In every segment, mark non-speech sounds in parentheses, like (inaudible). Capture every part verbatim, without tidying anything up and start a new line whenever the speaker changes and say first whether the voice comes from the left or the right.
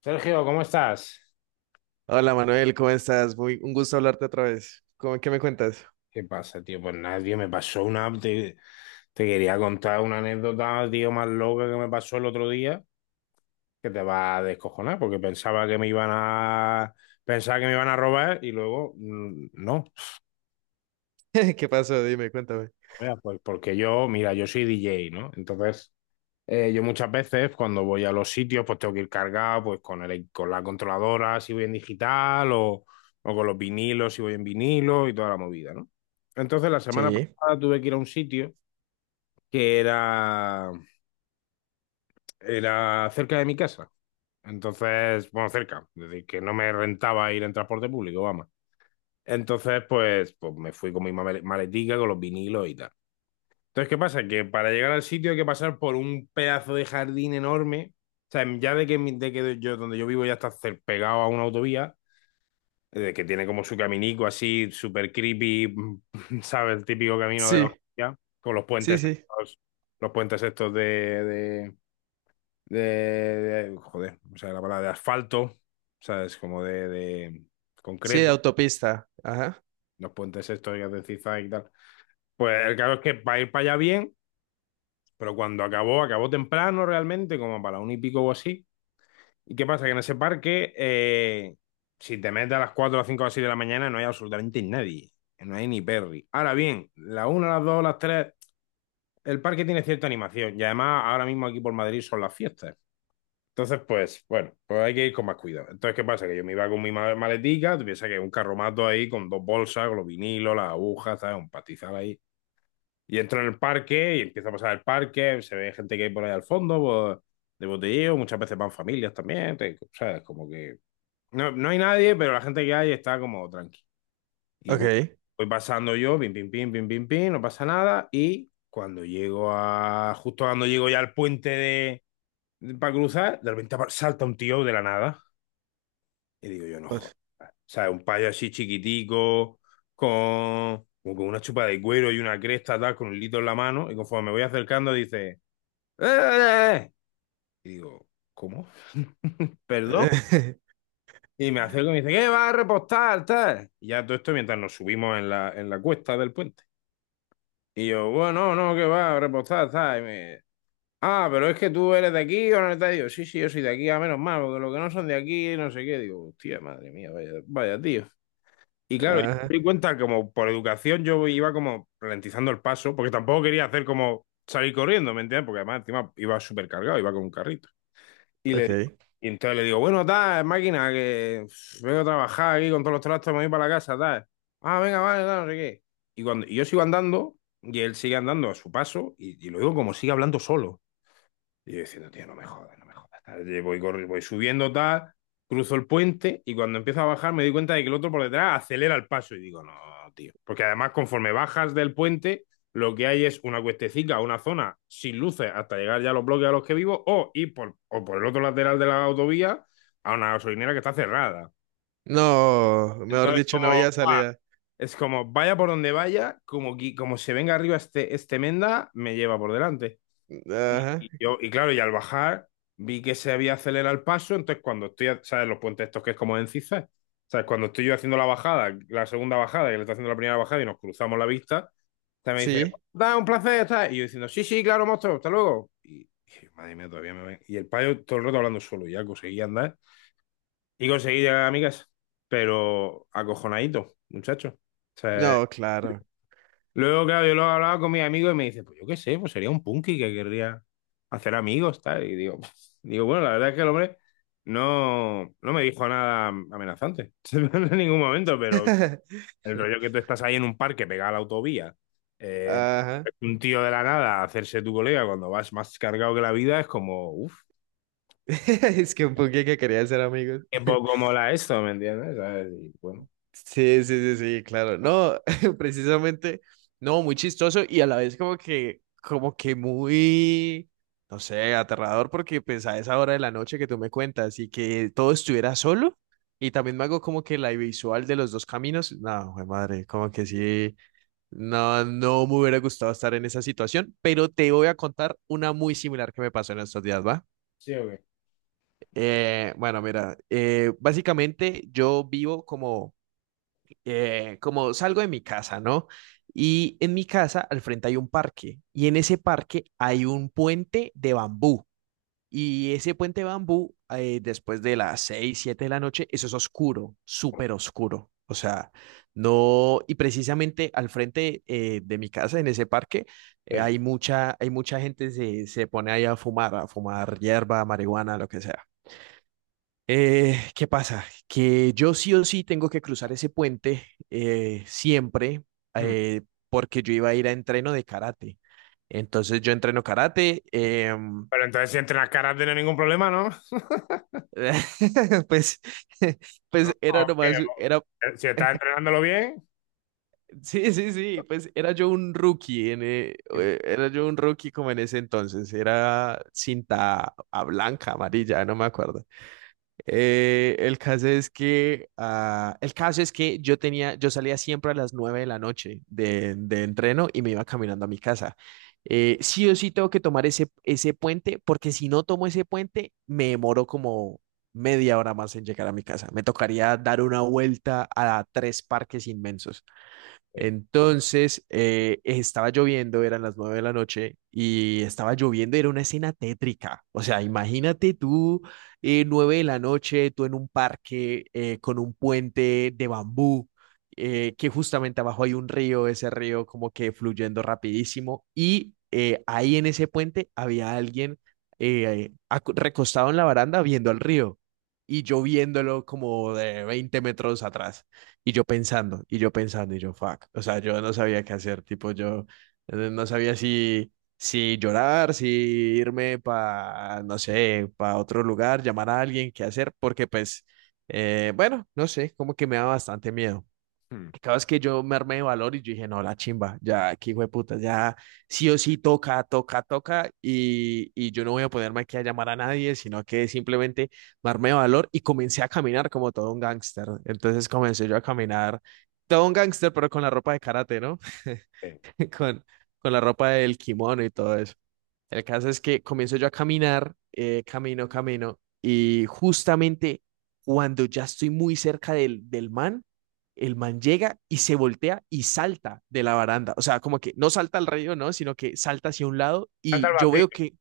left: Sergio, ¿cómo estás?
right: Hola Manuel, ¿cómo estás? Muy, un gusto hablarte otra vez. ¿Cómo, qué me cuentas?
left: ¿Qué pasa, tío? Pues nada, tío, me pasó una... Te, te quería contar una anécdota, tío, más loca que me pasó el otro día, que te va a descojonar, porque pensaba que me iban a... Pensaba que me iban a robar y luego, mm, no.
right: (laughs) ¿Qué pasó? Dime, cuéntame.
left: O pues porque yo, mira, yo soy D J, ¿no? Entonces, Eh, yo muchas veces cuando voy a los sitios, pues tengo que ir cargado, pues con el, con la controladora si voy en digital o, o con los vinilos si voy en vinilo y toda la movida, ¿no? Entonces la semana
right: Sí.
left: pasada tuve que ir a un sitio que era, era cerca de mi casa. Entonces, bueno, cerca, es decir, que no me rentaba ir en transporte público, vamos. Entonces, pues, pues me fui con mi male- maletica, con los vinilos y tal. Entonces, ¿qué pasa? Que para llegar al sitio hay que pasar por un pedazo de jardín enorme. O sea, ya de que, mi- de que yo, donde yo vivo ya está cer- pegado a una autovía, eh, que tiene como su caminico así, súper creepy, (laughs) ¿sabes? El típico camino de la
right: Sí,
left: autovía, con los
right: sí,
left: puentes
right: sí.
left: estos, los puentes estos de, de, de- de- joder, o sea, la palabra de asfalto, ¿sabes? Como de, de
right: Sí, de
left: concreto,
right: autopista. Ajá.
left: los puentes estos que hacen zigzag y tal. Pues el caso es que para ir para allá bien. Pero cuando acabó, acabó temprano realmente, como para un y pico o así. ¿Y qué pasa? Que en ese parque, eh, si te metes a las cuatro a las cinco o así de la mañana, no hay absolutamente nadie. No hay ni Perry. Ahora bien, las una, las dos las tres el parque tiene cierta animación. Y además, ahora mismo aquí por Madrid son las fiestas. Entonces, pues, bueno, pues hay que ir con más cuidado. Entonces, ¿qué pasa? Que yo me iba con mi ma- maletica, tú piensas que un carromato ahí con dos bolsas, con los vinilos, las agujas, ¿sabes? Un pastizal ahí. Y entro en el parque y empiezo a pasar el parque, se ve gente que hay por ahí al fondo, pues, de botelleo, muchas veces van familias también, te- ¿sabes? Como que no, no hay nadie, pero la gente que hay está como tranqui. Y voy,
right: Ok.
left: voy pasando yo, pim, pim, pim, pim, pim, pim, no pasa nada. Y cuando llego a, justo cuando llego ya al puente de, para cruzar, de repente apa- salta un tío de la nada. Y digo yo, no jodas.
right: Uf.
left: O sea, un payo así chiquitico, con, como con una chupa de cuero y una cresta, tal, con un litro en la mano. Y conforme me voy acercando, dice, ¡Eh! Eh, eh". Y digo, ¿cómo? (laughs) ¿Perdón?
right: (laughs)
left: Y me acerco y me dice, ¿qué vas a repostar, tal? Y ya todo esto mientras nos subimos en la, en la cuesta del puente. Y yo, bueno, no, qué va a repostar, tal. Y me, ah, pero es que tú eres de aquí o no estás. Digo sí, sí, yo soy de aquí, a menos mal, porque los que no son de aquí, no sé qué. Digo, hostia, madre mía, vaya, vaya tío. Y claro, yo
right: Ajá,
left: me di cuenta como por educación yo iba como ralentizando el paso, porque tampoco quería hacer como salir corriendo, ¿me entiendes? Porque además encima iba súper cargado, iba con un carrito. Y le digo-
right: ok.
left: y entonces le digo, bueno, tal, máquina, que uf, vengo a trabajar aquí con todos los trastos, me voy para la casa, tal. Ah, venga, vale, tal, no sé qué. Y cuando y yo sigo andando, y él sigue andando a su paso, y, y lo digo como sigue hablando solo. Y yo diciendo, tío, no me jodas, no me jodas. Tal. Voy, corri- voy subiendo tal, cruzo el puente y cuando empiezo a bajar me doy cuenta de que el otro por detrás acelera el paso y digo, no, tío. Porque además conforme bajas del puente, lo que hay es una cuestecica, una zona sin luces hasta llegar ya a los bloques a los que vivo o ir por, o por el otro lateral de la autovía a una gasolinera que está cerrada.
right: No, mejor
left: Entonces,
right: dicho,
left: como,
right: no había
left: ¡buah!
right: salida.
left: Es como, vaya por donde vaya, como, qui- como se venga arriba este, este menda, me lleva por delante. Y,
right: Ajá.
left: y yo, y claro, y al bajar vi que se había acelerado el paso, entonces cuando estoy, a- ¿sabes? Los puentes estos que es como en zigzag, ¿sabes? Cuando estoy yo haciendo la bajada, la segunda bajada, que le está haciendo la primera bajada y nos cruzamos la vista, te me dice,
right: Sí.
left: da un placer, tal. Y yo diciendo, sí, sí, claro, monstruo, hasta luego. Y, y madre mía, todavía me ven. Y el payo todo el rato hablando solo, y ya conseguí andar y conseguí llegar a mi casa, pero acojonadito, muchacho. O sea,
right: No, claro.
left: luego, claro, yo lo he hablado con mis amigos y me dice, pues yo qué sé, pues sería un punky que querría hacer amigos, tal. Y digo, (laughs) digo, bueno, la verdad es que el hombre no, no me dijo nada amenazante (laughs) en ningún momento, pero
right: (laughs)
left: el rollo que tú estás ahí en un parque pegado a la autovía, eh,
right: Ajá. (laughs)
left: un tío de la nada hacerse tu colega cuando vas más cargado que la vida es como, uff,
right: Es que un poquito que quería ser amigos.
left: qué poco mola esto, ¿me entiendes? ¿Sabes? Y bueno,
right: Sí, sí, sí, sí, claro. No, (laughs) precisamente, no, muy chistoso y a la vez como que, como que muy, no sé, aterrador porque pues a esa hora de la noche que tú me cuentas y que todo estuviera solo y también me hago como que la visual de los dos caminos. No, jue madre, como que sí, no, no me hubiera gustado estar en esa situación, pero te voy a contar una muy similar que me pasó en estos días, ¿va?
left: sí o qué.
right: Eh, bueno, mira, eh, básicamente yo vivo como eh, como salgo de mi casa, ¿no? Y en mi casa al frente hay un parque y en ese parque hay un puente de bambú y ese puente de bambú, eh, después de las seis siete de la noche, eso es oscuro, súper oscuro. O sea, no, y precisamente al frente, eh, de mi casa, en ese parque, eh,
left: Sí.
right: hay mucha, hay mucha gente se, se pone ahí a fumar, a fumar, hierba, marihuana, lo que sea. Eh, ¿qué pasa? Que yo sí o sí tengo que cruzar ese puente, eh, siempre,
left: Hmm.
right: eh, porque yo iba a ir a entreno de karate. Entonces yo entreno karate. em,
left: Pero entonces si entrenas caras no hay ningún problema, ¿no? (laughs)
right: (laughs) pues, (laughs)
left: ¿No?
right: pues era
left: ¿O qué?
right: nomás, era,
left: Si estás entrenándolo bien.
right: sí, sí, sí, pues era yo un rookie, en, eh, eh, era yo un rookie como en ese entonces, era cinta a blanca, amarilla, no me acuerdo. Eh, el caso es que, ah, el caso es que yo tenía, yo salía siempre a las nueve de la noche de, de entreno y me iba caminando a mi casa. Eh, sí o sí tengo que tomar ese, ese puente, porque si no tomo ese puente, me demoro como media hora más en llegar a mi casa. Me tocaría dar una vuelta a tres parques inmensos.
left: Sí.
right: Entonces, eh, estaba lloviendo, eran las nueve de la noche y estaba lloviendo, era una escena tétrica. O sea, imagínate tú, eh, nueve de la noche, tú en un parque, eh, con un puente de bambú, eh, que justamente abajo hay un río, ese río como que fluyendo rapidísimo y, eh, ahí en ese puente había alguien, eh, acu- recostado en la baranda viendo al río y yo viéndolo como de veinte metros atrás. Y yo pensando, y yo pensando, y yo, fuck. O sea, yo no sabía qué hacer, tipo, yo, eh, no sabía si, si llorar, si irme para, no sé, para otro lugar, llamar a alguien, qué hacer, porque pues, eh, bueno, no sé, como que me da bastante miedo
left: Hmm.
right: cada vez que yo me armé de valor y yo dije, no, la chimba, ya, aquí hijo de puta, ya sí o sí toca, toca, toca, y, y yo no voy a ponerme aquí a llamar a nadie, sino que simplemente me armé de valor y comencé a caminar como todo un gángster. Entonces comencé yo a caminar, todo un gángster, pero con la ropa de karate, ¿no? (laughs)
left: Sí.
right: Con, con la ropa del kimono y todo eso. El caso es que comienzo yo a caminar, eh, camino, camino, y justamente cuando ya estoy muy cerca del, del man, el man llega y se voltea y salta de la baranda. O sea, como que no salta al río, ¿no? Sino que salta hacia un lado
left: Salta al
right: y yo
left: vacío,
right: veo que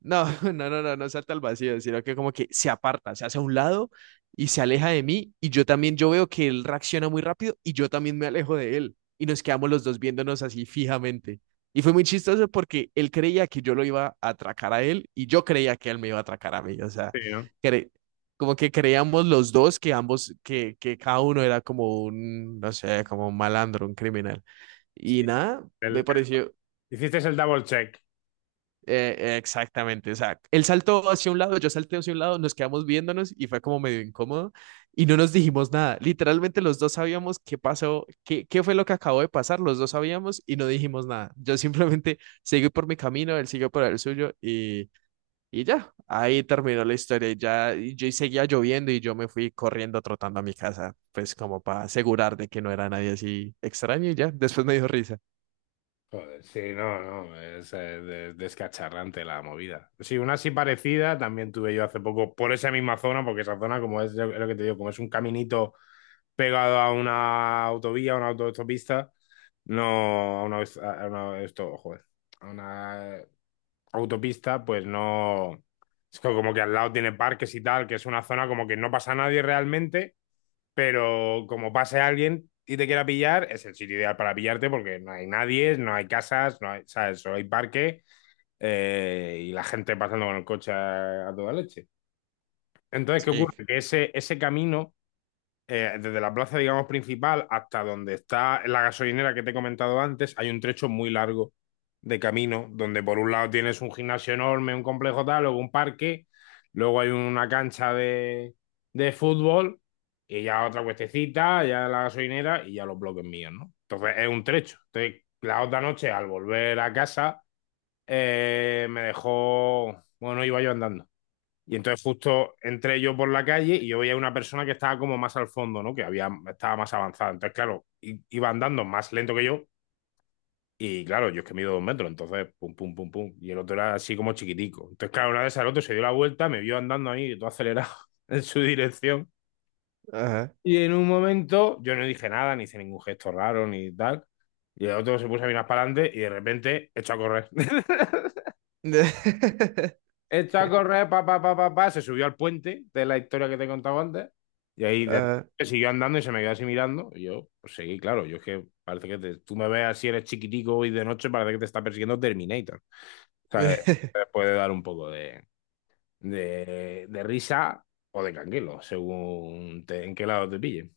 right: no, (laughs) no, no, no, no salta al vacío, sino que como que se aparta, se hace a un lado y se aleja de mí y yo también, yo veo que él reacciona muy rápido y yo también me alejo de él y nos quedamos los dos viéndonos así fijamente. Y fue muy chistoso porque él creía que yo lo iba a atracar a él y yo creía que él me iba a atracar a mí. O sea,
left: sí, ¿no?
right: cre- como que creíamos los dos que ambos, que, que cada uno era como un, no sé, como un malandro, un criminal.
left: Sí.
right: Y nada,
left: El-
right: me
left: el-
right: pareció,
left: hiciste el double check.
right: eh, exactamente. O sea, él saltó hacia un lado, yo salté hacia un lado, nos quedamos viéndonos y fue como medio incómodo y no nos dijimos nada. Literalmente los dos sabíamos qué pasó, qué, qué fue lo que acabó de pasar, los dos sabíamos y no dijimos nada. Yo simplemente (laughs) seguí por mi camino, él siguió por el suyo y, y ya, ahí terminó la historia. Y ya y yo y seguía lloviendo y yo me fui corriendo, trotando a mi casa, pues como para asegurar de que no era nadie así extraño y ya, después me dio risa.
left: Joder, sí, no, no, es eh, de- descacharrante la movida. Sí, una así parecida también tuve yo hace poco por esa misma zona, porque esa zona, como es lo lo que te digo, como es un caminito pegado a una autovía, a una autopista, no, a una, a una- esto, joder, a una autopista, pues no, es co- como que al lado tiene parques y tal, que es una zona como que no pasa nadie realmente, pero como pase alguien y te quiera pillar, es el sitio ideal para pillarte porque no hay nadie, no hay casas, no hay, ¿sabes? Solo hay parque eh, y la gente pasando con el coche a, a toda leche. Entonces, ¿qué
right: Sí,
left: ocurre? Que ese, ese camino eh, desde la plaza, digamos, principal hasta donde está la gasolinera que te he comentado antes, hay un trecho muy largo de camino, donde por un lado tienes un gimnasio enorme, un complejo tal, luego un parque, luego hay una cancha de, de fútbol, y ya otra cuestecita, ya la gasolinera y ya los bloques míos, ¿no? Entonces es un trecho. Entonces, la otra noche, al volver a casa, eh, me dejó, bueno, iba yo andando y entonces justo entré yo por la calle y yo veía una persona que estaba como más al fondo, ¿no? Que había, estaba más avanzada. Entonces, claro, i- iba andando más lento que yo. Y claro, yo es que mido dos metros, entonces pum, pum, pum, pum. Y el otro era así como chiquitico. Entonces, claro, una vez al otro se dio la vuelta, me vio andando ahí, todo acelerado (laughs) en su dirección.
right: ajá.
left: Y en un momento yo no dije nada, ni hice ningún gesto raro, ni tal. Y el otro se puso a mirar para adelante y de repente echó a correr.
right: (laughs)
left: Echó a correr, pa, pa, pa, pa, pa, se subió al puente de la historia que te he contado antes. Y ahí de-
right: Ajá.
left: siguió andando y se me quedó así mirando. Y yo, pues seguí, claro. Yo es que parece que te- tú me ves así, eres chiquitico y de noche parece que te está persiguiendo Terminator. O sea, eh, te
right: (laughs)
left: puede dar un poco de, de, de risa o de canguelo, según te- en qué lado te pille.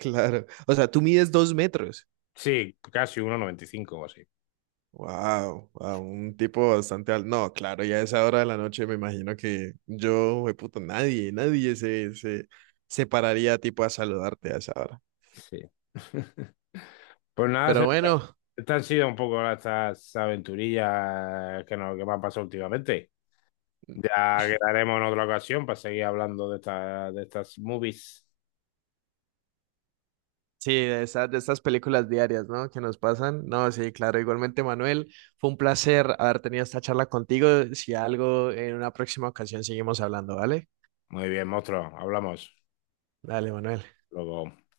right: Claro. O sea, tú mides dos metros.
left: Sí, casi uno noventa y cinco o así.
right: Wow, wow, un tipo bastante alto. No, claro, ya a esa hora de la noche me imagino que yo, puto nadie, nadie se, se, se pararía tipo a saludarte a esa hora.
left: Sí. (laughs) Pues nada,
right: Pero
left: Sergio,
right: bueno,
left: estas han sido un poco estas aventurillas que, nos, que me han pasado últimamente. Ya quedaremos en otra ocasión para seguir hablando de esta- de estas movies.
right: sí, de esas, de estas películas diarias, ¿no? Que nos pasan. No, sí, claro, igualmente, Manuel, fue un placer haber tenido esta charla contigo. Si algo, en una próxima ocasión seguimos hablando, ¿vale?
left: Muy bien, monstruo, hablamos.
right: Dale, Manuel.
left: Luego.